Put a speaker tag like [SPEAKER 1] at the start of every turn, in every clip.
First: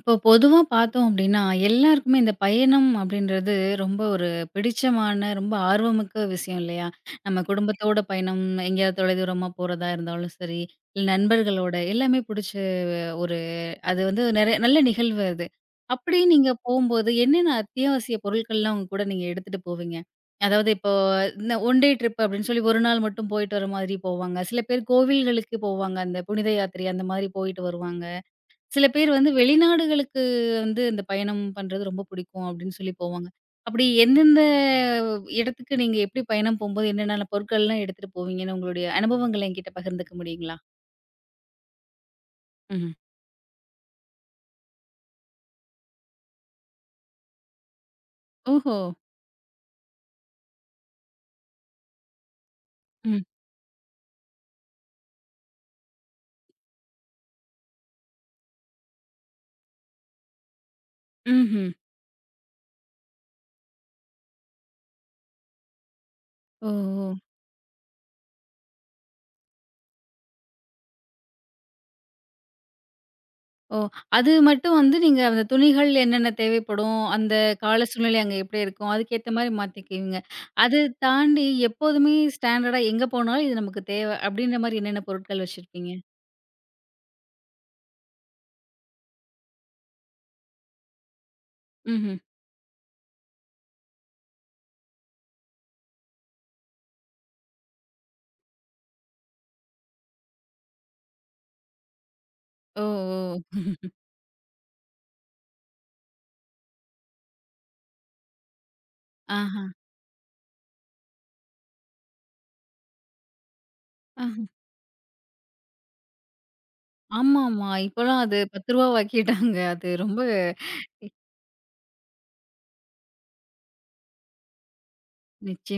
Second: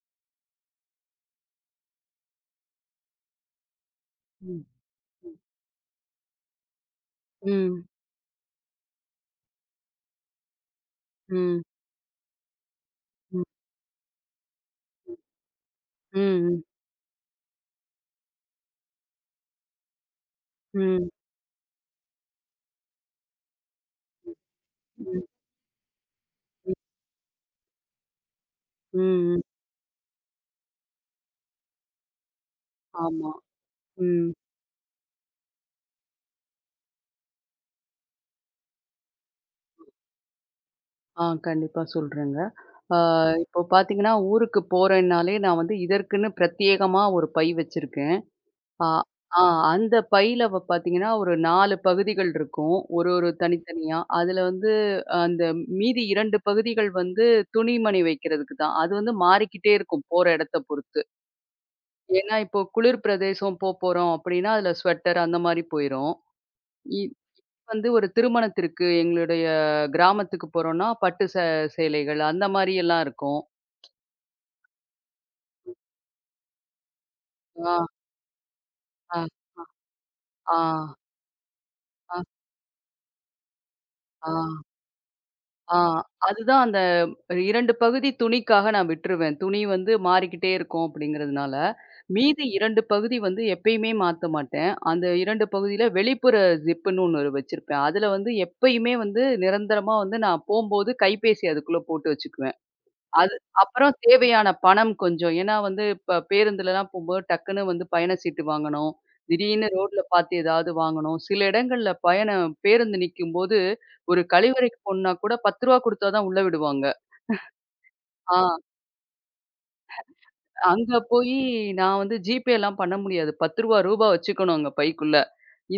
[SPEAKER 1] இப்போ பொதுவா பார்த்தோம் அப்படின்னா, எல்லாருக்குமே இந்த பயணம் அப்படின்றது ரொம்ப ஒரு
[SPEAKER 2] ம்.
[SPEAKER 1] பிடிச்சமான, ரொம்ப ஆர்வமிக்க விஷயம் இல்லையா? நம்ம
[SPEAKER 2] ம்.
[SPEAKER 1] குடும்பத்தோட பயணம், எங்கேயாவது தொலைதூரமா போறதா இருந்தாலும் சரி, இல்ல
[SPEAKER 2] ம்.
[SPEAKER 1] நண்பர்களோட எல்லாமே பிடிச்ச ஒரு
[SPEAKER 2] ம்.
[SPEAKER 1] அது வந்து நிறைய நல்ல நிகழ்வு அது. அப்படி நீங்க
[SPEAKER 2] ம்.
[SPEAKER 1] போம்போது என்னென்ன அத்தியாவசிய பொருட்கள்லாம் உங்க கூட நீங்க எடுத்துட்டு போவீங்க? அதாவது இப்போ
[SPEAKER 2] ம்.
[SPEAKER 1] இந்த ஒன் டே ட்ரிப் அப்படின்னு சொல்லி 1 நாள் மட்டும் போயிட்டு வர மாதிரி போவாங்க. சில பேர்
[SPEAKER 2] ம்.
[SPEAKER 1] கோவில்களுக்கு போவாங்க. அந்த புனித யாத்திரை அந்த மாதிரி போயிட்டு வருவாங்க. சில பேர் வந்து
[SPEAKER 2] ம்.
[SPEAKER 1] வெளிநாடுகளுக்கு வந்து இந்த பயணம் பண்றது ரொம்ப பிடிக்கும் அப்படின்னு சொல்லி போவாங்க.
[SPEAKER 2] ஆமா.
[SPEAKER 1] அப்படி
[SPEAKER 2] ம்.
[SPEAKER 1] எந்தெந்த இடத்துக்கு நீங்க எப்படி பயணம் போம்போது என்னென்ன பொருட்கள்லாம் எடுத்துட்டு போவீங்கன்னு உங்களுடைய அனுபவங்கள என்கிட்ட பகிர்ந்துக்க முடியுங்களா?
[SPEAKER 2] ஆ, கண்டிப்பா சொல்றேங்க.
[SPEAKER 1] ம்ஹ்ம்.
[SPEAKER 2] ஆ, இப்போ பார்த்தீங்கன்னா, ஊருக்கு போறேன்னாலே நான் வந்து இதற்குன்னு பிரத்யேகமா ஒரு பை வச்சிருக்கேன்.
[SPEAKER 1] ஓஹோ!
[SPEAKER 2] ஆ ஆ அந்த பையில பார்த்தீங்கன்னா, ஒரு 4 பகுதிகள் இருக்கும். ஒரு
[SPEAKER 1] ம்.
[SPEAKER 2] ஒரு தனித்தனியா. அதுல வந்து அந்த மீதி 2 பகுதிகள் வந்து துணிமணி வைக்கிறதுக்கு தான். அது வந்து மாறிக்கிட்டே இருக்கும் போற இடத்த பொறுத்து.
[SPEAKER 1] ம்ஹ்ம்.
[SPEAKER 2] ஏன்னா, இப்போ குளிர் பிரதேசம் போறோம் அப்டின்னா, அதுல ஸ்வெட்டர் அந்த மாரி போயிரும்.
[SPEAKER 1] ஓ!
[SPEAKER 2] இது
[SPEAKER 1] ஓ!
[SPEAKER 2] வந்து ஒரு திருமணத்திற்கு எங்களுடைய கிராமத்துக்கு போறோம்னா, பட்டு சேலைகள் அந்த மாரி எல்லாம் இருக்கும்.
[SPEAKER 1] ஓ! அது மட்டும் வந்து நீங்க அந்த துணிகள் என்னென்ன தேவைப்படும்? அந்த
[SPEAKER 2] ஆ,
[SPEAKER 1] கால சூழ்நிலை அங்க எப்படி இருக்கும்?
[SPEAKER 2] ஆ,
[SPEAKER 1] அதுக்கேத்த மாரி மாத்திக்குவீங்க.
[SPEAKER 2] ஆ,
[SPEAKER 1] அது தாண்டி எப்போதுமே
[SPEAKER 2] ஆ,
[SPEAKER 1] ஸ்டாண்டர்டா எங்க போனாலும் இது நமக்கு தேவை
[SPEAKER 2] ஆ,
[SPEAKER 1] அப்படின்ற மாரி என்னென்ன பொருட்கள்
[SPEAKER 2] ஆ.
[SPEAKER 1] வச்சிருப்பீங்க?
[SPEAKER 2] அதுதான் அந்த 2 பகுதி துணிக்காக நான் விட்டுருவேன். துணி வந்து மாறிக்கிட்டே இருக்கும் அப்படிங்கிறதுனால.
[SPEAKER 1] ம்ஹ்ம்.
[SPEAKER 2] மீதி 2 பகுதி வந்து எப்பயுமே மாத்த மாட்டேன். அந்த 2 பகுதியில வெளிப்புற ஜிப்புன்னு ஒண்ணு வச்சிருப்பேன். அதுல வந்து எப்பயுமே வந்து நிரந்தரமா வந்து நான் போம்போது கைபேசி அதுக்குள்ள போட்டு வச்சுக்குவேன்.
[SPEAKER 1] ஓ!
[SPEAKER 2] அது.
[SPEAKER 1] ஓ!
[SPEAKER 2] அப்புறம் தேவையான பணம் கொஞ்சம். ஏன்னா வந்து இப்ப பேருந்துலலாம் போம்போது டக்குன்னு வந்து பயண சீட்டு வாங்கணும்.
[SPEAKER 1] ஆஹா.
[SPEAKER 2] திடீர்னு ரோட்ல பார்த்து ஏதாவது வாங்கணும். சில இடங்கள்ல பயணம் பேருந்து நிக்கும்போது, ஒரு
[SPEAKER 1] அ
[SPEAKER 2] கழிவறைக்கு போணும்னா கூட ரூ. 10 குடுத்தா தான் உள்ள விடுவாங்க.
[SPEAKER 1] ஆமாமா. இப்பலாம் அது
[SPEAKER 2] ஆ,
[SPEAKER 1] ரூ. 10 ஆக்கிட்டாங்க. அது ரொம்ப
[SPEAKER 2] அங்க போயி நான் வந்து ஜிபேலாம் பண்ண முடியாது. ரூ. 10 ரூபா வச்சுக்கணும் அங்க பைக்குள்ள.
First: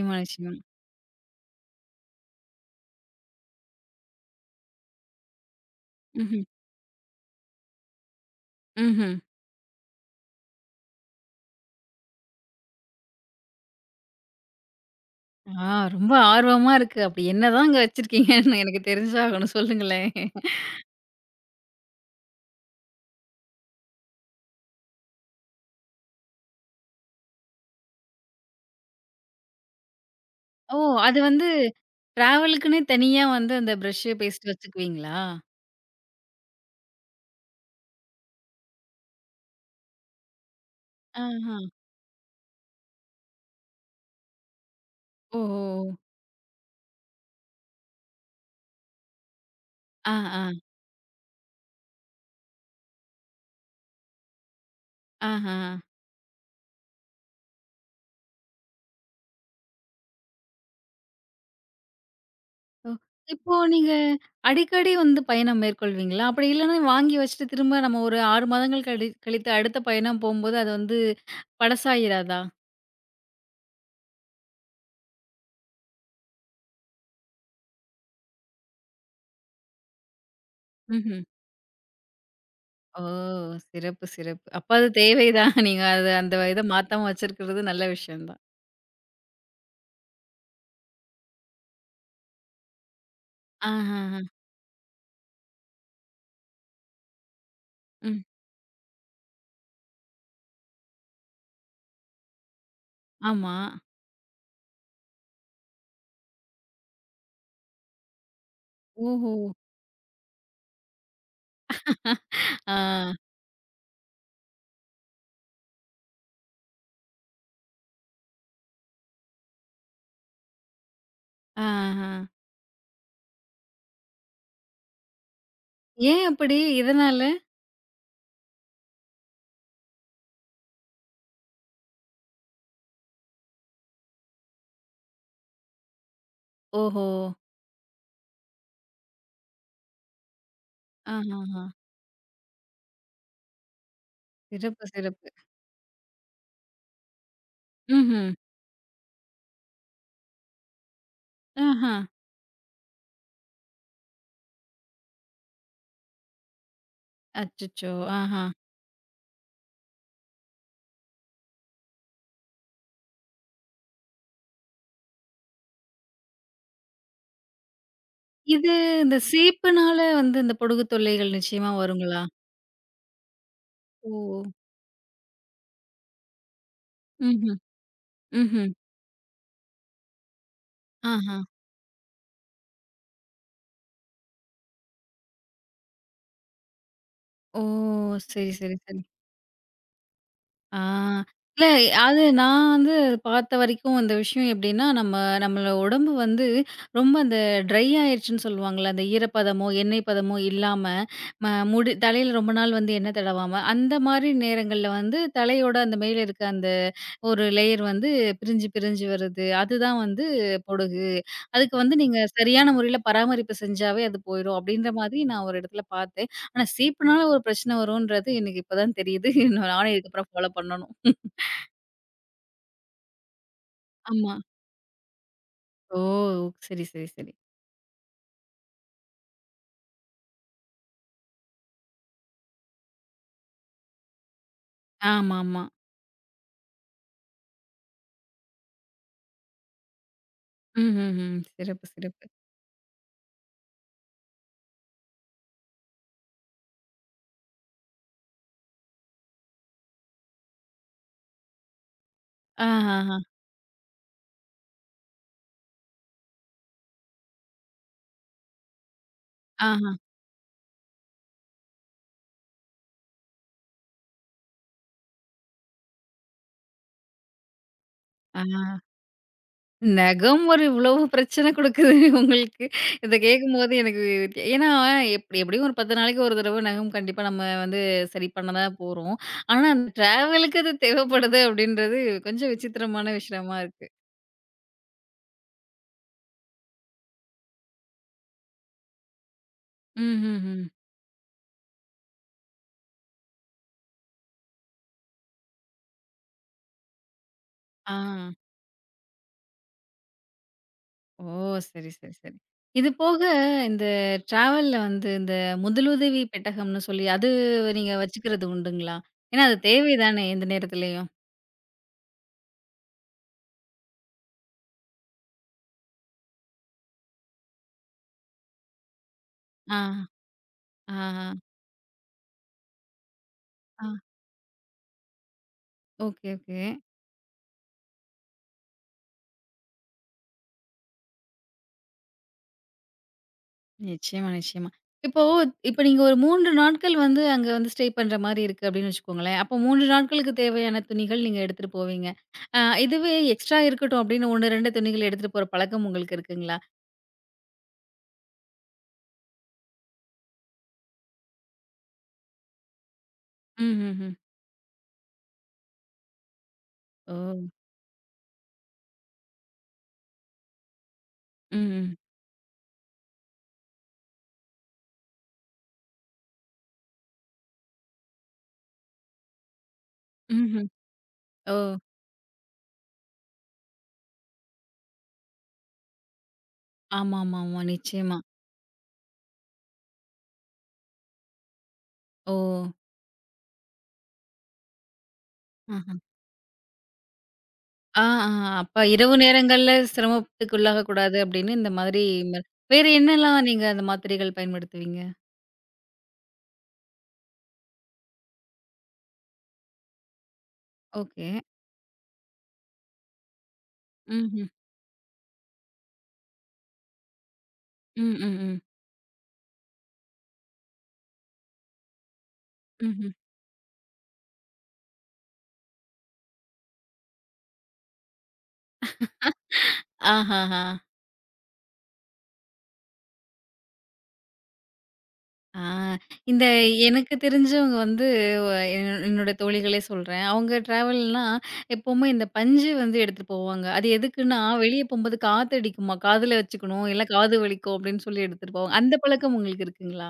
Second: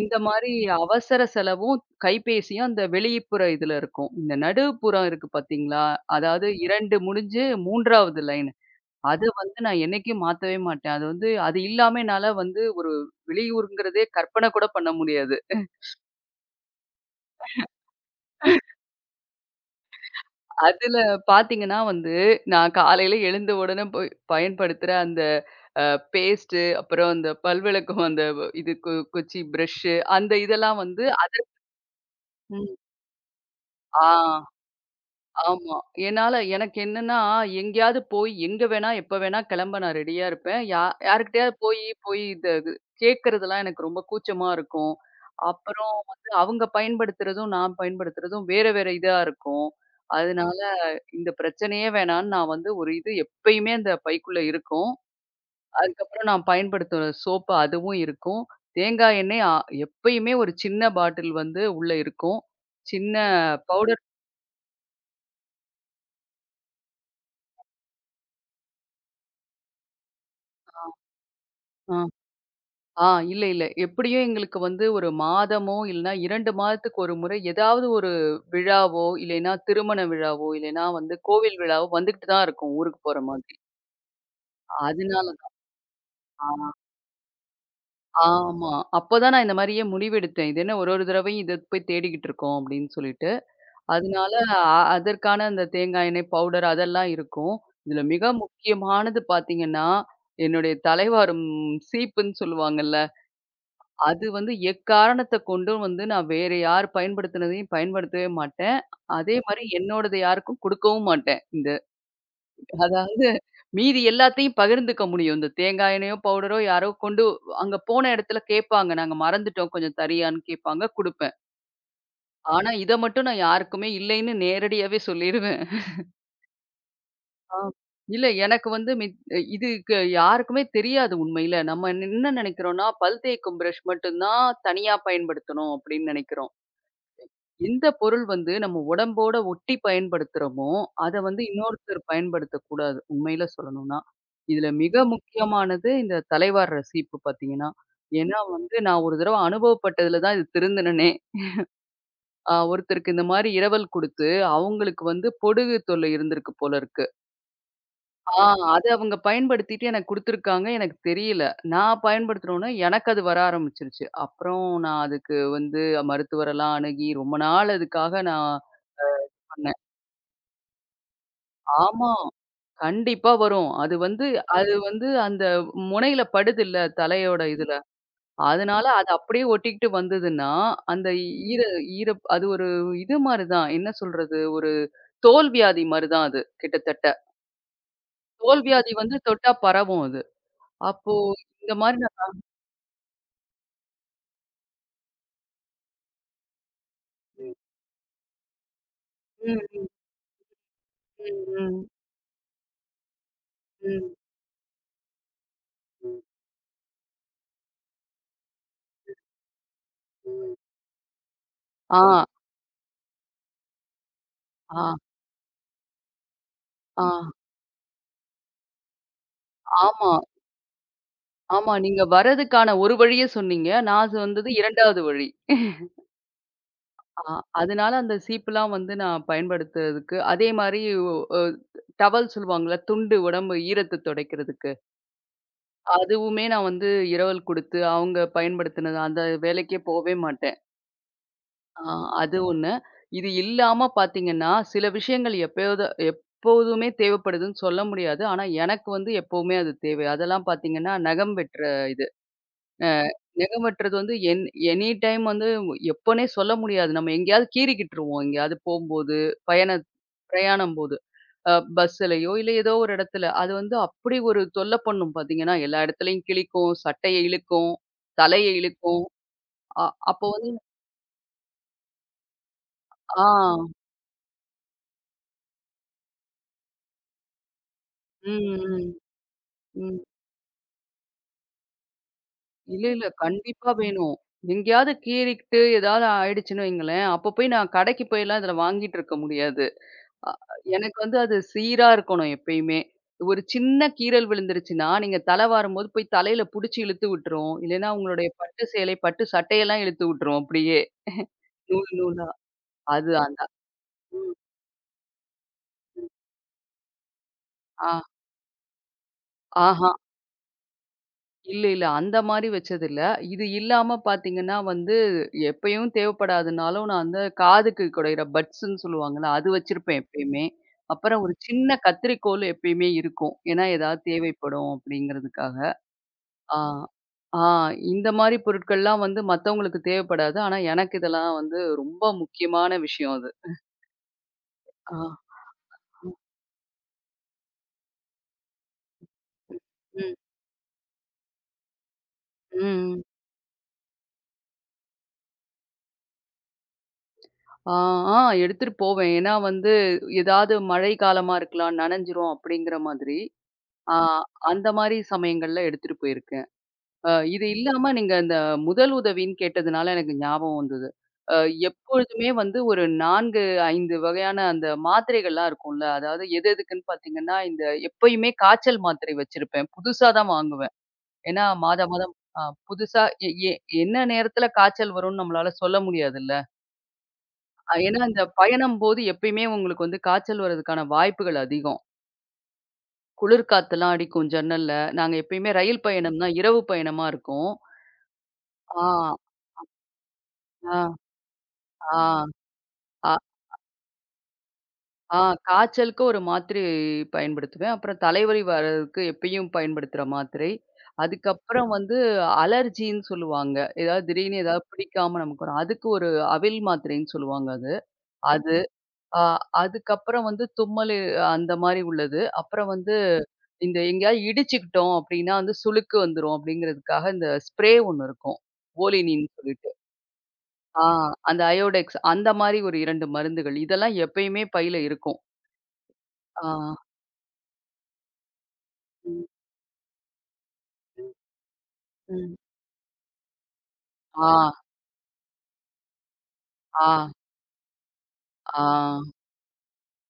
[SPEAKER 2] இந்த மாரி
[SPEAKER 1] நிச்சயமா.
[SPEAKER 2] அவசர செலவும், கைபேசியும் அந்த வெளிப்புற இதுல இருக்கும். இந்த நடுப்புறம் இருக்கு பார்த்தீங்களா?
[SPEAKER 1] ம்ஹ்ம்.
[SPEAKER 2] அதாவது 2 முடிஞ்சு 3வது லைன்.
[SPEAKER 1] ம்ஹ்ம்.
[SPEAKER 2] அத வந்து நான் என்னைக்கும் மாத்தவே மாட்டேன். அது வந்து அது இல்லாம என்னால வந்து ஒரு வெளியூருங்கிறதே கற்பனை கூட பண்ண முடியாது.
[SPEAKER 1] ஆ ரொம்ப ஆர்வமா இருக்கு. அப்படி என்னதாங்க வச்சிருக்கீங்கன்னு எனக்கு தெரிஞ்சாகணும். சொல்லுங்களேன்.
[SPEAKER 2] அதுல பாத்தீங்கன்னா வந்து, நான் காலையில எழுந்த உடனே போய் பயன்படுத்துற அந்த அ பேஸ்ட்டு, அப்புறம் அந்த பல்விளக்கும் அந்த இது குச்சி, பிரஷ்ஷு அந்த
[SPEAKER 1] ஓ!
[SPEAKER 2] இதெல்லாம் வந்து.
[SPEAKER 1] அது வந்து
[SPEAKER 2] ம்.
[SPEAKER 1] டிராவலுக்குன்னே தனியா வந்து அந்த
[SPEAKER 2] ஆ.
[SPEAKER 1] Brush, paste வச்சுக்குவீங்களா?
[SPEAKER 2] ஆமா. என்னால எனக்கு என்னன்னா, எங்கேயாவது போய் எங்க வேணா, எப்ப வேணா கிளம்ப நான் ரெடியா இருப்பேன். யார்கிட்டயாவது
[SPEAKER 1] ஆஹா.
[SPEAKER 2] போயி போயி இது இது கேட்கறதெல்லாம் எனக்கு ரொம்ப கூச்சமா இருக்கும்.
[SPEAKER 1] ஓ! ஓ! ஓ!
[SPEAKER 2] அப்புறம் வந்து அவங்க பயன்படுத்துறதும், நான் பயன்படுத்துறதும் வேற வேற இதா இருக்கும்.
[SPEAKER 1] ஆ, ஆ.
[SPEAKER 2] அதனால இந்த பிரச்சனையே வேணான்னு நான் வந்து ஒரு இது எப்பயுமே அந்த பைக்குள்ள இருக்கும்.
[SPEAKER 1] ஆஹா.
[SPEAKER 2] அதுக்கப்புறம் நான் பயன்படுத்துற சோப்பு அதுவும் இருக்கும். தேங்காய் எண்ணெய் எப்பயுமே ஒரு சின்ன பாட்டில் வந்து உள்ள இருக்கும்.
[SPEAKER 1] ஓ!
[SPEAKER 2] சின்ன
[SPEAKER 1] இப்போ நீங்க
[SPEAKER 2] பவுடர்.
[SPEAKER 1] அடிக்கடி வந்து பயணம் மேற்கொள்வீங்களா? அப்படி இல்லன்னா வாங்கி வச்சுட்டு திரும்ப நம்ம ஒரு 6 மாதங்கள் கழித்து அடுத்த பயணம் போம்போது அது வந்து
[SPEAKER 2] ஆ.
[SPEAKER 1] பழசாயிராதா?
[SPEAKER 2] ஆ, இல்ல, இல்ல. எப்படியும் எங்களுக்கு வந்து ஒரு மாதமோ, இல்லன்னா 2 மாதத்துக்கு ஒரு முறை ஏதாவது ஒரு விழாவோ, இல்லைன்னா திருமண விழாவோ, இல்லைன்னா வந்து
[SPEAKER 1] ம்ஹ்ம்.
[SPEAKER 2] கோவில் விழாவோ வந்துகிட்டு தான் இருக்கும்
[SPEAKER 1] ஓ!
[SPEAKER 2] ஊருக்கு போற மாதிரி.
[SPEAKER 1] சிறப்பு, சிறப்பு. அப்ப அது
[SPEAKER 2] அதனால
[SPEAKER 1] தேவைதான். நீங்க அத அந்த இத
[SPEAKER 2] தான்.
[SPEAKER 1] மாத்தாம வச்சிருக்கிறது நல்ல விஷயம் தான்.
[SPEAKER 2] ஆமா. அப்பதான் நான் இந்த மாரியே முடிவெடுத்தேன். இது என்ன ஒரு ஒரு தடவையும் இத போய் தேடிக்கிட்டு இருக்கோம் அப்படின்னு சொல்லிட்டு.
[SPEAKER 1] ஆஹஹ.
[SPEAKER 2] அதனால அ அதற்கான அந்த தேங்காய் எண்ணெய் பவுடர் அதெல்லாம் இருக்கும். இதுல
[SPEAKER 1] ம்.
[SPEAKER 2] மிக முக்கியமானது பார்த்தீங்கன்னா, என்னுடைய தலைவாரும் சீப்புன்னு சொல்லுவாங்கல்ல.
[SPEAKER 1] ஆமா.
[SPEAKER 2] அது வந்து எக்காரணத்தக் கொண்டும் வந்து நான் வேற யார் பயன்படுத்தினதையும் பயன்படுத்தவே மாட்டேன்.
[SPEAKER 1] ஓஹோ!
[SPEAKER 2] அதே மாரி என்னோடது யாருக்கும் குடுக்கவும் மாட்டேன்.
[SPEAKER 1] ஆ.
[SPEAKER 2] அதாவது மீதி எல்லாத்தையும் பகிர்ந்துக்க முடியும். இந்த தேங்காய் எண்ணெயோ, பவுடரோ யாரோ கொண்டு அங்க போன இடத்துல கேட்பாங்க. "நாங்க மறந்துட்டோம். கொஞ்சம் தரியான்னு?" கேட்பாங்க. குடுப்பேன்.
[SPEAKER 1] ஆஹா.
[SPEAKER 2] ஆனா இத மட்டும் நான் யாருக்குமே இல்லைன்னு நேரடியாவே சொல்லிருவேன்.
[SPEAKER 1] ஏன் அப்படி? எதனால?
[SPEAKER 2] ஆ. இல்ல, எனக்கு வந்து இது யாருக்குமே தெரியாது உண்மையில. நம்ம என்ன நெனைக்கிறோம்னா, பல் தேய்க்கும் பிரஷ் மட்டும் தான் தனியா பயன்படுத்தணும் அப்படின்னு நெனைக்கிறோம்.
[SPEAKER 1] ஓஹோ!
[SPEAKER 2] எந்த பொருள் வந்து நம்ம உடம்போட ஒட்டி பயன்படுத்துறோமோ, அத வந்து
[SPEAKER 1] ஆஹஹா.
[SPEAKER 2] இன்னொருத்தர் பயன்படுத்தக்கூடாது. உண்மையில சொல்லணும்னா. இதுல
[SPEAKER 1] சிறப்பு,
[SPEAKER 2] மிக
[SPEAKER 1] சிறப்பு.
[SPEAKER 2] முக்கியமானது இந்த தலைவார்ற சீப்பு பார்த்தீங்கன்னா.
[SPEAKER 1] ம்ஹ்ம்.
[SPEAKER 2] ஏன்னா வந்து நான் ஒரு தடவ அனுபவப்பட்டதுல தான் இது திருந்துனனே.
[SPEAKER 1] ஆஹா.
[SPEAKER 2] ஒருத்தருக்கு இந்த மாரி இரவல் குடுத்து, அவங்களுக்கு வந்து பொடுகு தொல்லை இருந்திருக்கு போல இருக்கு.
[SPEAKER 1] அச்சச்சோ!
[SPEAKER 2] ஆ,
[SPEAKER 1] ஆஹா.
[SPEAKER 2] அது அவங்க பயன்படுத்திட்டு எனக்கு குடுத்துருக்காங்க. எனக்கு தெரியல. நான் பயன்படுத்தினோனே எனக்கு அது வர ஆரம்பிச்சுருச்சு. அப்புறம் நான் அதுக்கு வந்து மருத்துவரெல்லாம் அணுகி ரொம்ப நாள் அதுக்காக நான்
[SPEAKER 1] இது
[SPEAKER 2] அ
[SPEAKER 1] இந்த
[SPEAKER 2] பண்ணேன்.
[SPEAKER 1] சேப்புனால வந்து இந்த பொடுகு தொல்லைகள் நிச்சயமா
[SPEAKER 2] ஆமா.
[SPEAKER 1] வருங்களா?
[SPEAKER 2] கண்டிப்பா வரும். அது
[SPEAKER 1] ஓ!
[SPEAKER 2] வந்து அது வந்து அந்த முனையில படுதுல்ல தலையோட
[SPEAKER 1] ம்ஹ்ம்,
[SPEAKER 2] இதுல.
[SPEAKER 1] ம்ஹ்ம்.
[SPEAKER 2] அதனால அது அப்படியே ஒட்டிக்கிட்டு வந்ததுன்னா, அந்த
[SPEAKER 1] ஆஹா.
[SPEAKER 2] ஈர ஈர அது ஒரு இது மாரி தான். என்ன சொல்றது? ஒரு தோல் வியாதி மாரி தான் அது கிட்டத்தட்ட.
[SPEAKER 1] ஓ! சரி,
[SPEAKER 2] தோல்
[SPEAKER 1] சரி,
[SPEAKER 2] வியாதி
[SPEAKER 1] சரி.
[SPEAKER 2] வந்து தொட்டா பரவும் அது.
[SPEAKER 1] ஆ.
[SPEAKER 2] அப்போ
[SPEAKER 1] இல்ல,
[SPEAKER 2] இந்த மாரி.
[SPEAKER 1] அது நான் வந்து பார்த்த வரைக்கும் இந்த விஷயம் எப்படின்னா, நம்மள உடம்பு வந்து ரொம்ப அந்த
[SPEAKER 2] ம்,
[SPEAKER 1] ட்ரை ஆயிருச்சுன்னு சொல்லுவாங்கல்ல, அந்த ஈரப்பதமோ,
[SPEAKER 2] ம்,
[SPEAKER 1] எண்ணெய் பதமோ இல்லாம, ம
[SPEAKER 2] ம்,
[SPEAKER 1] முடி தலையில ரொம்ப நாள் வந்து எண்ணெய் தடவாம, அந்த
[SPEAKER 2] ம்,
[SPEAKER 1] மாரி நேரங்கள்ல வந்து தலையோட அந்த மேல
[SPEAKER 2] ம்,
[SPEAKER 1] இருக்க அந்த ஒரு லேயர் வந்து பிரிஞ்சு, பிரிஞ்சு வருது. அதுதான் வந்து
[SPEAKER 2] ம்.
[SPEAKER 1] பொடுகு. அதுக்கு வந்து நீங்க
[SPEAKER 2] ஆ,
[SPEAKER 1] சரியான முறையில பராமரிப்பு செஞ்சாவே அது போயிரும். அப்படின்ற
[SPEAKER 2] ஆ,
[SPEAKER 1] மாதிரி நான் ஒரு இடத்துல பார்த்தேன். ஆனா
[SPEAKER 2] ஆ.
[SPEAKER 1] சீப்புனால ஒரு பிரச்சனை வரும்ன்றது எனக்கு இப்ப தான் தெரியுது. இன்னும் நானும்
[SPEAKER 2] ஆமா,
[SPEAKER 1] இதுக்கப்புறம் ஃபாலோ பண்ணணும்.
[SPEAKER 2] ஆமா. நீங்க வரதுக்கான ஒரு வழிய சொன்னீங்க. நான் அது
[SPEAKER 1] ஆமா.
[SPEAKER 2] வந்தது 2வது வழி.
[SPEAKER 1] ஓ! சரி, சரி,
[SPEAKER 2] ஆ,
[SPEAKER 1] சரி.
[SPEAKER 2] அதனால அந்த சீப்புலாம் வந்து நான் பயன்படுத்துறதுக்கு அதே மாரி ஒ அ டவல் சொல்லுவாங்கல்ல, துண்டு உடம்பு ஈரத்த துடைக்கிறதுக்கு.
[SPEAKER 1] ஆமாமா.
[SPEAKER 2] அதுவுமே நான் வந்து இரவல் குடுத்து, அவங்க பயன்படுத்தினது அந்த வேலைக்கே போவே மாட்டேன்.
[SPEAKER 1] ம்ஹ்ஹ்ம்.
[SPEAKER 2] ஆ,
[SPEAKER 1] சிறப்பு, சிறப்பு.
[SPEAKER 2] அது ஒண்ணு. இது இல்லாம பார்த்தீங்கன்னா, சில விஷயங்கள் எப்பயாவது எப்போதுமே தேவைப்படுதுன்னு சொல்ல முடியாது. ஆனா, எனக்கு வந்து எப்பவுமே அது தேவை. அதெல்லாம் பார்த்தீங்கன்னா, நகம் வெட்டுற இது. அ
[SPEAKER 1] ஆஹஹா.
[SPEAKER 2] நகம் வெட்டுறது வந்து எனி டைம் வந்து எப்போன்னே சொல்ல முடியாது. நம்ம எங்கேயாவது கீறிக்கிட்டுருவோம். எங்கேயாவது போம்போது, பயண
[SPEAKER 1] ஆஹா.
[SPEAKER 2] பிரயாணம் போது. அ பஸ்ஸுலயோ இல்ல ஏதோ ஒரு இடத்துல. அது வந்து அப்படி ஒரு தொல்ல பண்ணும் பார்த்தீங்கன்னா, எல்லா இடத்துலயும் கிழிக்கும், சட்டைய இழுக்கும்,
[SPEAKER 1] ஆ.
[SPEAKER 2] தலைய இழுக்கும். அ அப்போ
[SPEAKER 1] நகம்
[SPEAKER 2] வந்து.
[SPEAKER 1] ஒரு இவ்வளவு பிரச்சனை குடுக்குது உங்களுக்கு. இத
[SPEAKER 2] ஆ.
[SPEAKER 1] கேட்கும்போது எனக்கு ஏன்னா எப்டி எப்டியும் ஒரு 10 நாளைக்கு ஒரு தடவ நகம் கண்டிப்பா நம்ம வந்து சரி பண்ண
[SPEAKER 2] ம்,
[SPEAKER 1] தான்
[SPEAKER 2] ம்,
[SPEAKER 1] போறோம். ஆனா அந்த
[SPEAKER 2] ம்.
[SPEAKER 1] டிராவலுக்கு அது தேவைப்படுது அப்டின்றது கொஞ்சம்
[SPEAKER 2] இல்ல,
[SPEAKER 1] விசித்திரமான
[SPEAKER 2] இல்ல.
[SPEAKER 1] விஷயமா
[SPEAKER 2] கண்டிப்பா
[SPEAKER 1] இருக்கு.
[SPEAKER 2] வேணும். எங்கேயாவது கீறிக்கிட்டு ஏதாவது ஆயிடுச்சுன்னு வைங்களேன், அப்ப போய் நான் கடைக்கு போய்லாம் இதில வாங்கிட்டு இருக்க முடியாது. அ
[SPEAKER 1] ம்ஹ்ஹ்ம்.
[SPEAKER 2] எனக்கு வந்து அது சீரா இருக்கணும் எப்பயுமே. ஒரு சின்ன கீறல் விழுந்துருச்சுன்னா, நீங்க தலை வாரும்போது போய் தலையில புடிச்சு இழுத்து விட்டுரும். இல்லைன்னா
[SPEAKER 1] ஆ.
[SPEAKER 2] உங்களுடைய பட்டு சேலை, பட்டு சட்டையெல்லாம் இழுத்து விட்டுரும் அப்படியே.
[SPEAKER 1] ஓ! சரி,
[SPEAKER 2] நூல்
[SPEAKER 1] சரி,
[SPEAKER 2] நூலா.
[SPEAKER 1] சரி. இது
[SPEAKER 2] அது
[SPEAKER 1] போக
[SPEAKER 2] அந்த.
[SPEAKER 1] இந்த
[SPEAKER 2] ம்.
[SPEAKER 1] டிராவல்ல வந்து இந்த முதலுதவி பெட்டகம்னு சொல்லி அது
[SPEAKER 2] ஆ.
[SPEAKER 1] நீங்க வச்சுக்கிறது உண்டுங்களா? ஏன்னா அது
[SPEAKER 2] ஆஹா.
[SPEAKER 1] தேவை தானே எந்த நேரத்துலயும்.
[SPEAKER 2] இல்ல, இல்ல. அந்த மாரி வச்சதில்ல. இது இல்லாம பார்த்தீங்கன்னா வந்து, எப்பயும் தேவைப்படாதுனாலும், நான் அந்த காதுக்கு குடையிற பட்ஸ்ன்னு சொல்லுவாங்கல்ல, அது
[SPEAKER 1] ஆ,
[SPEAKER 2] வச்சிருப்பேன் எப்பயுமே.
[SPEAKER 1] ஆ,
[SPEAKER 2] அப்புறம் ஒரு சின்ன கத்தரிக்கோல் எப்பயுமே இருக்கும். ஏன்னா,
[SPEAKER 1] ஆ.
[SPEAKER 2] ஏதாவது தேவைப்படும் அப்படிங்கிறதுக்காக.
[SPEAKER 1] Okay, okay.
[SPEAKER 2] ஆ. ஆ, இந்த மாரி பொருட்கள்லாம் வந்து மத்தவங்களுக்கு தேவைப்படாது. ஆனா, எனக்கு இதெல்லாம் வந்து ரொம்ப முக்கியமான விஷயம் அது.
[SPEAKER 1] நிச்சயமா, நிச்சயமா.
[SPEAKER 2] ஆ.
[SPEAKER 1] இப்போ இப்ப நீங்க ஒரு 3 நாட்கள் வந்து அங்க வந்து ஸ்டே பண்ற மாரி இருக்கு அப்படின்னு வச்சுக்கோங்களேன். அப்போ 3
[SPEAKER 2] ம்.
[SPEAKER 1] நாட்களுக்கு தேவையான துணிகள் நீங்க எடுத்துட்டு போவீங்க. அ
[SPEAKER 2] ம்.
[SPEAKER 1] இதுவே எக்ஸ்ட்ரா இருக்கட்டும் அப்படின்னு 1, 2 துணிகள் எடுத்துட்டு போற பழக்கம் உங்களுக்கு இருக்குங்களா?
[SPEAKER 2] ஆ, ஆ, எடுத்துட்டு போவேன். ஏன்னா வந்து, ஏதாவது மழை காலமா இருக்கலாம், நனைஞ்சிரும் அப்படிங்கிற மாதிரி. ஆ,
[SPEAKER 1] ம்ஹ்ஹ்ம்.
[SPEAKER 2] அந்த மாரி சமயங்கள்ல எடுத்துட்டு போயிருக்கேன். அ
[SPEAKER 1] ஓ!
[SPEAKER 2] இது இல்லாம நீங்க இந்த முதல் உதவின்னு கேட்டதுனால எனக்கு ஞாபகம் வந்தது. அ
[SPEAKER 1] ம்.
[SPEAKER 2] எப்பொழுதுமே வந்து ஒரு 4, 5 வகையான அந்த மாத்திரைகள்லாம் இருக்கும்ல. அதாவது எது எதுக்குன்னு பார்த்தீங்கன்னா, இந்த எப்பயுமே காய்ச்சல் மாத்திரை வச்சிருப்பேன். புதுசா தான்
[SPEAKER 1] ம்ஹ்ம்.
[SPEAKER 2] வாங்குவேன். ஏன்னா
[SPEAKER 1] ஓ!
[SPEAKER 2] மாதா மாதம் அ புதுசா எ எ என்ன நேரத்துல காய்ச்சல் வரும்னு நம்மளால சொல்ல முடியாதுல்ல.
[SPEAKER 1] ஆமாமாமா.
[SPEAKER 2] ஏன்னா
[SPEAKER 1] நிச்சயமா.
[SPEAKER 2] இந்த பயணம் போது எப்பயுமே உங்களுக்கு வந்து காய்ச்சல் வர்றதுக்கான வாய்ப்புகள் அதிகம்.
[SPEAKER 1] ஓ!
[SPEAKER 2] குளிர் காத்தெல்லாம் அடிக்கும் ஜன்னல்ல. நாங்க எப்பயுமே ரயில்
[SPEAKER 1] ஆஹ.
[SPEAKER 2] பயணம் தான், இரவு பயணமா இருக்கும்.
[SPEAKER 1] ஆ, ஆ. அப்ப இரவு
[SPEAKER 2] ஆ,
[SPEAKER 1] நேரங்கள்ல சிரமத்துக்கு
[SPEAKER 2] ஆ,
[SPEAKER 1] உள்ளாகக்கூடாது அப்படின்னு இந்த மாதிரி
[SPEAKER 2] ஆ,
[SPEAKER 1] ம- வேற
[SPEAKER 2] ஆ,
[SPEAKER 1] என்னலாம் நீங்க அந்த மாத்திரைகள் பயன்படுத்துவீங்க?
[SPEAKER 2] ஆ, காய்ச்சலுக்கு ஒரு மாத்திரை பயன்படுத்துவேன். அப்புறம் தலைவலி வர்றதுக்கு எப்பயும் பயன்படுத்துற மாத்திரை.
[SPEAKER 1] ஓகே.
[SPEAKER 2] அதுக்கப்புறம் வந்து அலர்ஜின்னு சொல்லுவாங்க. ஏதாவது திடீர்னு
[SPEAKER 1] ம்ஹ்ம்.
[SPEAKER 2] ஏதாவது பிடிக்காம நமக்கு வரும். அதுக்கு ஒரு அவில் மாத்திரைன்னு சொல்லுவாங்க அது.
[SPEAKER 1] ம், ம்,
[SPEAKER 2] அது.
[SPEAKER 1] ம்.
[SPEAKER 2] ஆ, அதுக்கப்புறம் வந்து தும்மல், அந்த மாரி உள்ளது. அப்புறம் வந்து
[SPEAKER 1] ம்ஹ்ம்.
[SPEAKER 2] இந்த எங்கேயாவது இடிச்சுக்கிட்டோம் அப்டின்னா வந்து சுளுக்கு வந்துரும் அப்டிங்கிறதுக்காக இந்த ஸ்ப்ரே ஒண்ணு இருக்கும். ஓலினின்னு சொல்லிட்டு.
[SPEAKER 1] ஆஹாஹா.
[SPEAKER 2] ஆ, அந்த அயோடெக்ஸ் அந்த மாரி ஒரு 2 மருந்துகள். இதெல்லாம் எப்பயுமே பையில இருக்கும்.
[SPEAKER 1] ஆ, இந்த
[SPEAKER 2] ஆ.
[SPEAKER 1] எனக்கு தெரிஞ்சவங்க வந்து வ
[SPEAKER 2] ம்,
[SPEAKER 1] என்னோட தோழிகளே சொல்றேன். அவங்க
[SPEAKER 2] ம்,
[SPEAKER 1] ட்ராவல்னா எப்பவுமே இந்த
[SPEAKER 2] ம்.
[SPEAKER 1] பஞ்சு வந்து எடுத்துட்டு போவாங்க. அது
[SPEAKER 2] ஆ,
[SPEAKER 1] எதுக்குன்னா, வெளிய போம்போது காத்தடிக்குமா, காதுல வச்சுக்கணும், இல்ல
[SPEAKER 2] ஆ,
[SPEAKER 1] காது வலிக்கும் அப்படின்னு சொல்லி எடுத்துட்டு
[SPEAKER 2] ஆ.
[SPEAKER 1] போவாங்க. அந்த பழக்கம் உங்களுக்கு இருக்குங்களா?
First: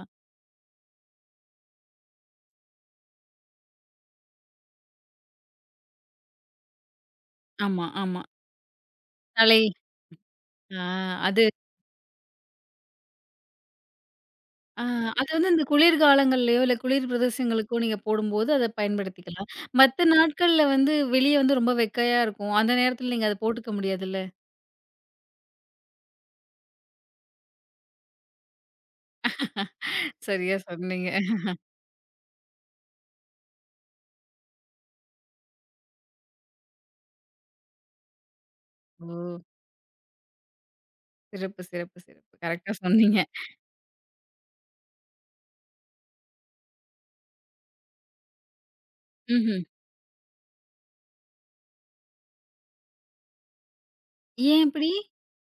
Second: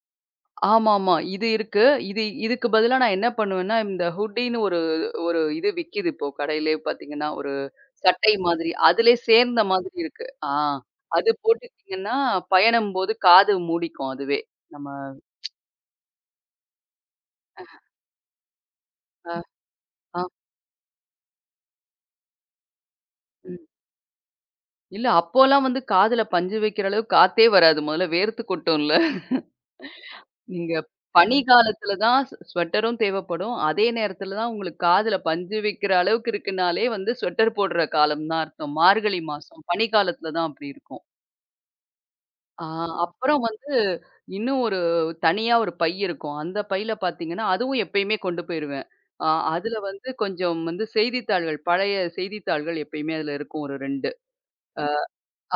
[SPEAKER 2] ஆமாமா. இது இருக்கு. இதுக்கு பதிலா நான் என்ன பண்ணுவேன்னா, இந்த ஹூடின்னு ஒரு ஒரு இது விக்கிது இப்போ கடையிலே பார்த்தீங்கன்னா, ஒரு
[SPEAKER 1] ஆமா, ஆமா.
[SPEAKER 2] சட்டை மாதிரி. அதிலே
[SPEAKER 1] தலை
[SPEAKER 2] சேர்ந்த மாதிரி இருக்கு. ஆ,
[SPEAKER 1] ஆ
[SPEAKER 2] அது
[SPEAKER 1] அது
[SPEAKER 2] போட்டுக்கிட்டீங்கன்னா, பயணம்போது காது மூடிக்கும் அதுவே.
[SPEAKER 1] ஆ
[SPEAKER 2] நம்ம.
[SPEAKER 1] அது வந்து இந்த குளிர்காலங்கள்லயோ, இல்ல குளிர் பிரதேசங்களுக்கோ நீங்க போடும்போது அத பயன்படுத்திக்கலாம். மத்த
[SPEAKER 2] ஆ,
[SPEAKER 1] நாட்கள்ல வந்து வெளிய வந்து ரொம்ப வெக்கையா இருக்கும். அந்த நேரத்துல நீங்க அத
[SPEAKER 2] ம்.
[SPEAKER 1] போட்டுக்க முடியாதுல்ல?
[SPEAKER 2] இல்ல, அப்போலாம் வந்து காதுல பஞ்சு வைக்கிற அளவுக்கு காத்தே வராது. முதல்ல வேர்த்து கொட்டும்ல.
[SPEAKER 1] சரியா
[SPEAKER 2] நீங்க
[SPEAKER 1] சொன்னீங்க.
[SPEAKER 2] பனி காலத்துல தான் ஸ்வெட்டரும் தேவைப்படும். அதே நேரத்துல தான் உங்களுக்கு காதுல பஞ்சு வைக்கிற அளவுக்கு இருக்குனாலே வந்து ஸ்வெட்டர் போடுற காலம் தான் அர்த்தம்.
[SPEAKER 1] ஓ!
[SPEAKER 2] மார்கழி மாசம் பனி காலத்துல தான் அப்படி இருக்கும்.
[SPEAKER 1] சிறப்பு, சிறப்பு, சிறப்பு.
[SPEAKER 2] ஆ,
[SPEAKER 1] கரெக்ட்டா சொன்னீங்க.
[SPEAKER 2] அப்புறம் வந்து இன்னும் ஒரு தனியா ஒரு பை இருக்கும். அந்த பையில பார்த்தீங்கன்னா, அதுவும் எப்பயுமே கொண்டு போயிருவேன். ஆ,
[SPEAKER 1] ம்ஹ்ம்.
[SPEAKER 2] அதுல வந்து கொஞ்சம் வந்து செய்தித்தாள்கள், பழைய செய்தித்தாள்கள் எப்பயுமே அதுல இருக்கும் ஒரு 2.
[SPEAKER 1] ஏன் அப்படி?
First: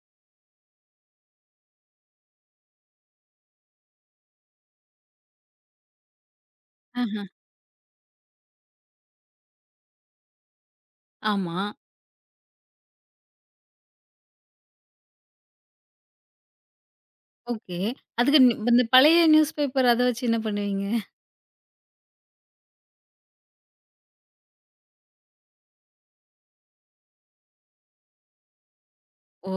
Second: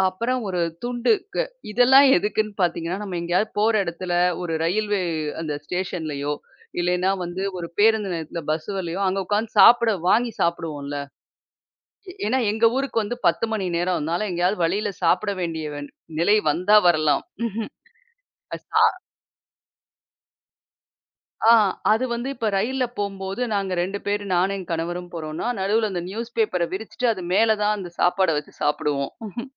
[SPEAKER 2] அப்புறம் ஒரு துண்டு. இதெல்லாம் எதுக்குன்னு பார்த்தீங்கன்னா, நம்ம எங்கேயாவது போற இடத்துல ஒரு ரயில்வே அந்த ஸ்டேஷன்லயோ, இல்லைன்னா
[SPEAKER 1] ஆஹ.
[SPEAKER 2] வந்து ஒரு பேருந்து நிலையத்துல பஸ்ஸுலயோ அங்க உட்காந்து சாப்பிட வாங்கி சாப்பிடுவோம்ல.
[SPEAKER 1] ஆமா.
[SPEAKER 2] ஏன்னா எங்க ஊருக்கு வந்து 10 மணி நேரம். அதனால எங்கேயாவது வழியில சாப்பிட வேண்டிய நிலை வந்தா வரலாம்.
[SPEAKER 1] ஓகே. அதுக்கு
[SPEAKER 2] அ சா
[SPEAKER 1] இந்த பழைய நியூஸ் பேப்பர் அத வச்சு என்ன பண்ணுவீங்க?
[SPEAKER 2] ஆ, அது வந்து இப்ப ரயில்ல போம்போது நாங்க 2 பேரு, நானும் என் கணவரும் போறோம்னா, நடுவுல அந்த நியூஸ் பேப்பர விரிச்சுட்டு அது மேல தான் அந்த சாப்பாட வச்சு சாப்பிடுவோம்.
[SPEAKER 1] ஓ!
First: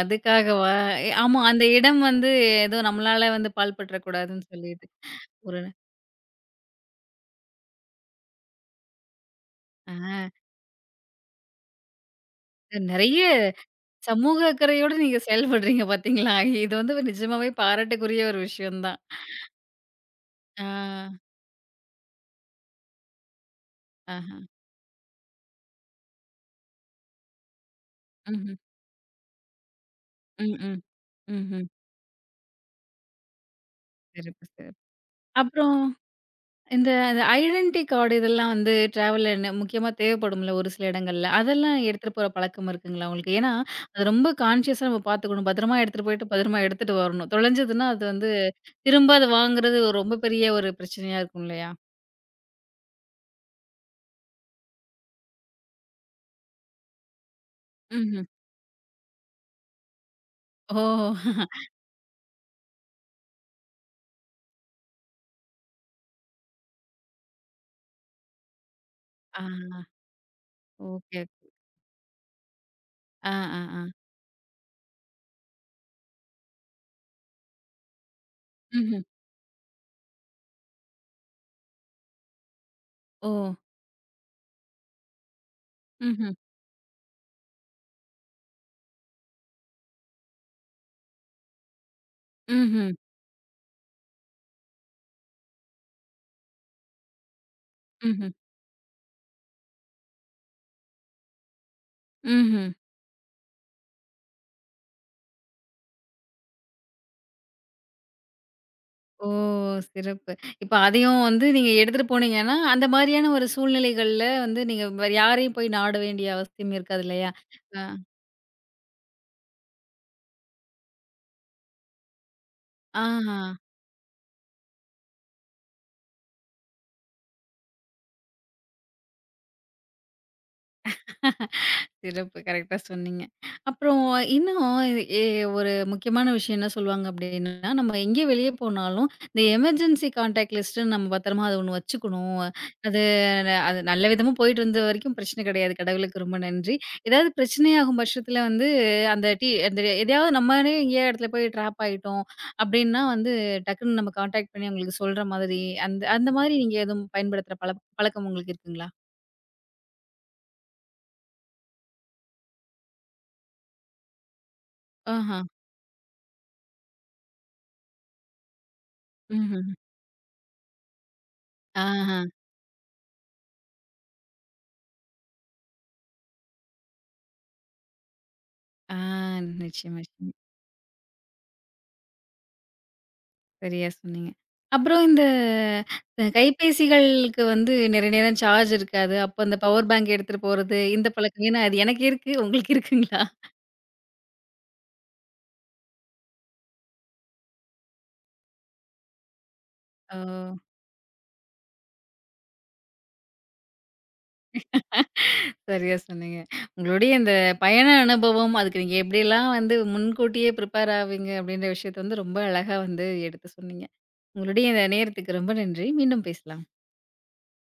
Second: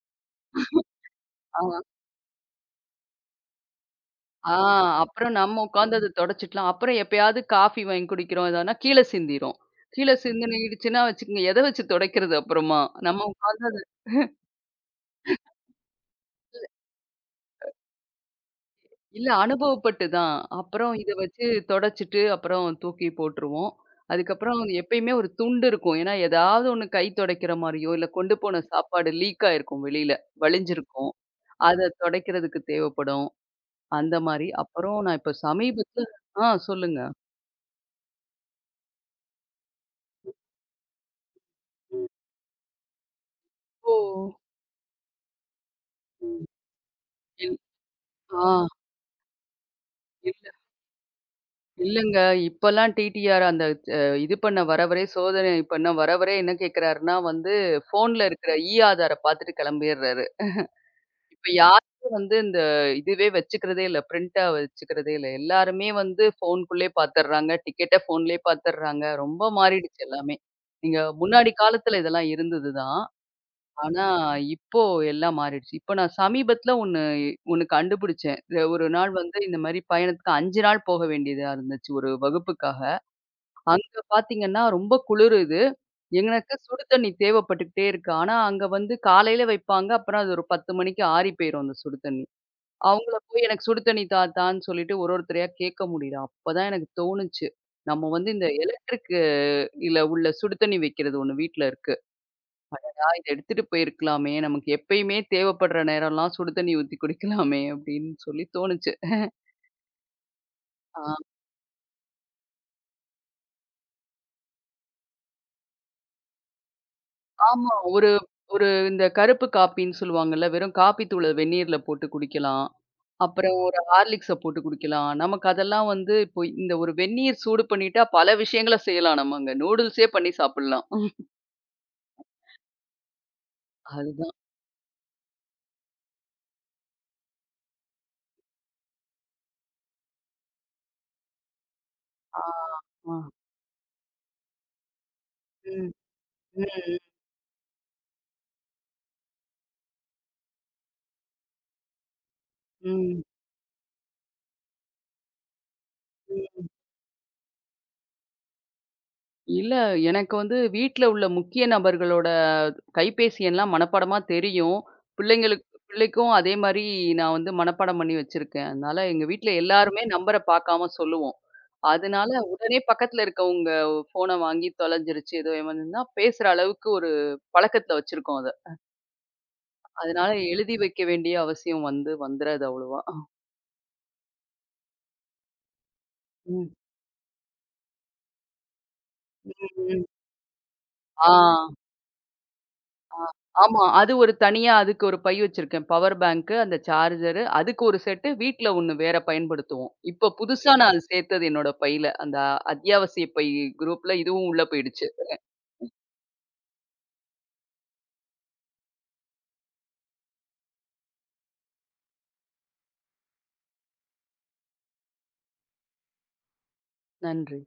[SPEAKER 1] அதுக்காகவா? ஆமா. அந்த
[SPEAKER 2] ஆ.
[SPEAKER 1] இடம் வந்து ஏதோ நம்மளால வந்து பாழ்பற்றக் கூடாதுன்னு
[SPEAKER 2] ஆ,
[SPEAKER 1] சொல்லிட்டு.
[SPEAKER 2] அப்புறம்
[SPEAKER 1] ஒரு
[SPEAKER 2] நம்ம உட்காந்து அத தொடச்சுக்கலாம். அப்புறம் எப்பயாவது காஃபி வாங்கி குடிக்கிறோம். எதனா கீழ சிந்திரும். கீழ
[SPEAKER 1] ஆ
[SPEAKER 2] சிந்துனீடுச்சுன்னா வச்சுக்கங்க, எத வச்சு தொடைக்கிறது அப்புறமா?
[SPEAKER 1] நெறைய
[SPEAKER 2] நம்ம உட்காந்து அது.
[SPEAKER 1] சமூக அக்கறையோட நீங்க செயல்படுறீங்க பார்த்தீங்களா? இது வந்து நிஜமாவே பாராட்டுக்குரிய ஒரு விஷயம் தான்.
[SPEAKER 2] இல்ல, அனுபவப்பட்டு தான்.
[SPEAKER 1] ஆ.
[SPEAKER 2] அப்புறம் இத வச்சு தொடச்சுட்டு, அப்புறம் தூக்கி போட்டுருவோம்.
[SPEAKER 1] ஆஹ.
[SPEAKER 2] அதுக்கப்புறம் அது எப்பயுமே ஒரு துண்டு இருக்கும். ஏன்னா, ஏதாவது ஒண்ணு கை தொடைக்கிற மாரியோ, இல்ல கொண்டு
[SPEAKER 1] ம்ஹ்ம்.
[SPEAKER 2] போன சாப்பாடு லீக் ஆயிருக்கும் வெளியில.
[SPEAKER 1] ம், ம்.
[SPEAKER 2] வழிஞ்சிருக்கும்.
[SPEAKER 1] ம்ஹ்ம்.
[SPEAKER 2] அத தொடைக்கிறதுக்கு தேவைப்படும். அந்த
[SPEAKER 1] சிறப்பு,
[SPEAKER 2] மாரி.
[SPEAKER 1] சிறப்பு.
[SPEAKER 2] அப்புறம் நான் இப்ப
[SPEAKER 1] அப்புறம்
[SPEAKER 2] சமீபத்தில. ஆ, சொல்லுங்க.
[SPEAKER 1] அந்த ஐடென்டி கார்டு இதெல்லாம் வந்து டிராவல்ல முக்கியமா தேவைப்படும்ல ஒரு சில இடங்கள்ல. அதெல்லாம் எடுத்துட்டு போற பழக்கம் இருக்குங்களா உங்களுக்கு? ஏன்னா,
[SPEAKER 2] ஓ.
[SPEAKER 1] அது ரொம்ப கான்ஷியஸா நம்ம பார்த்துக்கணும். பத்திரமா எடுத்துட்டு போயிட்டு,
[SPEAKER 2] ம்.
[SPEAKER 1] பத்திரமா எடுத்துட்டு வரணும்.
[SPEAKER 2] இல்
[SPEAKER 1] தொலைஞ்சதுன்னா, அது வந்து
[SPEAKER 2] ஆ.
[SPEAKER 1] திரும்ப அத வாங்குறது ஒரு ரொம்ப
[SPEAKER 2] இல்ல,
[SPEAKER 1] பெரிய ஒரு பிரச்சனையா இருக்கும் இல்லையா?
[SPEAKER 2] இல்லங்க. இப்பலாம் டிடிஆர் அந்த அ இது பண்ண வரவரே, சோதனை பண்ண வரவரே என்ன கேட்கிறாருன்னா வந்து,
[SPEAKER 1] ம்ஹ்ம்.
[SPEAKER 2] ஃபோன்ல இருக்கிற ஆதார பார்த்துட்டு கிளம்பிர்றாரு.
[SPEAKER 1] ஓ!
[SPEAKER 2] இப்ப யாருமே வந்து இதுவே வச்சுக்கிறதே இல்ல. பிரிண்டா வச்சுக்கிறதே இல்ல. எல்லாருமே வந்து ஃபோன்க்குள்ளயே பார்த்துர்றாங்க. டிக்கெட்ட ஃபோன்லயே பார்த்துர்றாங்க.
[SPEAKER 1] ஆ
[SPEAKER 2] ரொம்ப மாறிடுச்சு எல்லாமே. நீங்க
[SPEAKER 1] ஓகே.
[SPEAKER 2] முன்னாடி காலத்துல இதெல்லாம் இருந்தது தான்.
[SPEAKER 1] ஆ, ஆ, ஆ.
[SPEAKER 2] ஆனா, இப்போ எல்லாம் மாறிடுச்சு. இப்போ நான் சமீபத்தில ஒண்ணு ஒண்ணு கண்டுபிடிச்சேன். ஒரு
[SPEAKER 1] ம்ஹ்ம்.
[SPEAKER 2] நாள் வந்து இந்த மாரி பயணத்துக்கு 5 நாள் போக வேண்டியதா இருந்துச்சு ஒரு வகுப்புக்காக.
[SPEAKER 1] ஓ!
[SPEAKER 2] அங்க பார்த்தீங்கன்னா, ரொம்ப குளிருது.
[SPEAKER 1] ம்ஹ்ம்.
[SPEAKER 2] எனக்கு சுடு தண்ணி தேவைப்பட்டுக்கிட்டே இருக்கு. ஆனா, அங்க வந்து காலையில வைப்பாங்க. அப்புறம் அது ஒரு 10 மணிக்கு ஆறி போயிரும் அந்த சுடு தண்ணி.
[SPEAKER 1] ம்ஹ்ம்.
[SPEAKER 2] அவங்கள போய் எனக்கு சுடு தண்ணி தா தான்னு சொல்லிட்டு ஒருத்தரையா கேட்க முடியல. அப்பதான் எனக்கு தோணுச்சு. நம்ம வந்து
[SPEAKER 1] ம்ஹ்ம்.
[SPEAKER 2] இந்த எலக்ட்ரிக் உள்ள சுடு தண்ணி வைக்கிறது ஒண்ணு வீட்ல இருக்கு.
[SPEAKER 1] ம்ஹ்ம். ம்ஹ்ம்.
[SPEAKER 2] இத எடுத்துட்டு போயிருக்கலாமே! நமக்கு எப்பயுமே தேவைப்படுற நேரம்லாம் சுடு தண்ணி ஊத்தி குடிக்கலாமே! அப்படின்னு சொல்லி தோணுச்சு.
[SPEAKER 1] ஓ! சிறப்பு. இப்ப
[SPEAKER 2] ஆ,
[SPEAKER 1] அதையும் வந்து நீங்க எடுத்துட்டு போனீங்கன்னா, அந்த மாரியான ஒரு சூழ்நிலைகள்ல வந்து நீங்க வேற யாரையும் போய் நாட வேண்டிய அவசியம் இருக்காது இல்லையா?
[SPEAKER 2] ஆமா.
[SPEAKER 1] அ
[SPEAKER 2] ஒரு ஒரு இந்த கருப்பு காப்பின்னு சொல்லுவாங்கல்ல, வெறும் காப்பி தூள வெந்நீர்ல போட்டு குடிக்கலாம்.
[SPEAKER 1] ஆஹா.
[SPEAKER 2] அப்புறம் ஒரு ஹார்லிக்ஸ போட்டு குடிக்கலாம். நமக்கு அதெல்லாம் வந்து இப்போ இந்த ஒரு வெந்நீர் சூடு பண்ணிட்டா பல விஷயங்கள செய்யலாம் நம்ம அங்க. நூடுல்ஸே பண்ணி சாப்பிடலாம்.
[SPEAKER 1] சிறப்பு. கரெக்ட்டா சொன்னீங்க. அப்புறம்
[SPEAKER 2] அதுதான்.
[SPEAKER 1] இன்னும் எ ஒரு முக்கியமான விஷயம் என்ன சொல்லுவாங்க அப்டின்னா, நம்ம எங்கே வெளிய போனாலும், இந்த எமர்ஜென்சி கான்டாக்ட் லிஸ்ட்டுன்னு நம்ம பத்திரமா அது ஒண்ணு வச்சுக்கணும்.
[SPEAKER 2] ஆ,
[SPEAKER 1] அது
[SPEAKER 2] ஆ.
[SPEAKER 1] அது நல்ல விதமா போயிட்டு இருந்த வரைக்கும் பிரச்சனை கிடையாது.
[SPEAKER 2] ம்.
[SPEAKER 1] கடவுளுக்கு ரொம்ப நன்றி.
[SPEAKER 2] ம்.
[SPEAKER 1] ஏதாவது பிரச்சனையாகும் பட்சத்தில வந்து அந்த டீ அந்த எதையாவது நம்மளே எங்கேயோ இடத்துல போய் ட்ராப் ஆயிட்டோம் அப்டின்னா
[SPEAKER 2] ம். ம்.
[SPEAKER 1] வந்து டக்குன்னு நம்ம கான்டாக்ட் பண்ணி அவங்களுக்கு சொல்ற மாதிரி, அந்த அந்த மாதிரி
[SPEAKER 2] ம்.
[SPEAKER 1] நீங்க எதுவும் பயன்படுத்துற பழக்கம் உங்களுக்கு இருக்குங்களா?
[SPEAKER 2] இல்ல, எனக்கு வந்து வீட்ல உள்ள முக்கிய நபர்களோட கைபேசி எல்லாம் மனப்பாடமா தெரியும்.
[SPEAKER 1] ஆஹா.
[SPEAKER 2] பிள்ளைக்கும் அதே மாரி நான் வந்து மனப்பாடம் பண்ணி வச்சிருக்கேன். அதனால எங்க வீட்ல
[SPEAKER 1] ம்ஹ்ம்.
[SPEAKER 2] எல்லாருமே நம்பர பாக்காம சொல்லுவோம்.
[SPEAKER 1] ஆஹ.
[SPEAKER 2] அதனால உடனே பக்கத்துல இருக்கவங்க ஃபோன வாங்கி தொலைஞ்சிருச்சு, ஏதோ ஏமாந்துதுன்னா பேசுற அளவுக்கு ஒரு பழக்கத்துல வச்சிருக்கோம் அத.
[SPEAKER 1] ஆ நிச்சயமா, நிச்சயமா.
[SPEAKER 2] அதனால எழுதி வைக்க வேண்டிய அவசியம் வந்து வந்துராது அவ்வளவா.
[SPEAKER 1] சரியா சொன்னீங்க. அப்புறம் இந்த
[SPEAKER 2] ம்.
[SPEAKER 1] கைபேசிகளுக்கு வந்து நிறைய நேரம் சார்ஜ் இருக்காது. அப்போ
[SPEAKER 2] ம்.
[SPEAKER 1] அந்த பவர்
[SPEAKER 2] ம்.
[SPEAKER 1] பேங்க் எடுத்துட்டு போறது, இந்த
[SPEAKER 2] ஆ.
[SPEAKER 1] பழக்கம் ஏன்னா அது எனக்கு இருக்கு. உங்களுக்கு
[SPEAKER 2] ஆ,
[SPEAKER 1] இருக்குங்களா?
[SPEAKER 2] ஆமா. அது ஒரு தனியா அதுக்கு ஒரு பை வச்சிருக்கேன். பவர் பேங்க்கு, அந்த சார்ஜரு, அதுக்கு ஒரு செட்டு, வீட்ல ஒண்ணு வேற பயன்படுத்துவோம்.
[SPEAKER 1] ஓ!
[SPEAKER 2] இப்போ புதுசா நான் அது சேர்த்தது என்னோட பையில. அந்த அத்தியாவசிய பை குரூப்ல இதுவும் உள்ள போயிடுச்சு.
[SPEAKER 1] சரியா சொன்னீங்க. உங்களுடைய இந்த பயண அனுபவம், அதுக்கு நீங்க எப்படியெல்லாம் வந்து முன்கூட்டியே ப்ரிப்பேர் ஆவீங்க அப்படின்ற விஷயத்த வந்து ரொம்ப அழகா வந்து எடுத்து சொன்னீங்க. உங்களுடைய இந்த நேரத்துக்கு ரொம்ப நன்றி. மீண்டும் பேசலாம்.
[SPEAKER 2] நன்றி.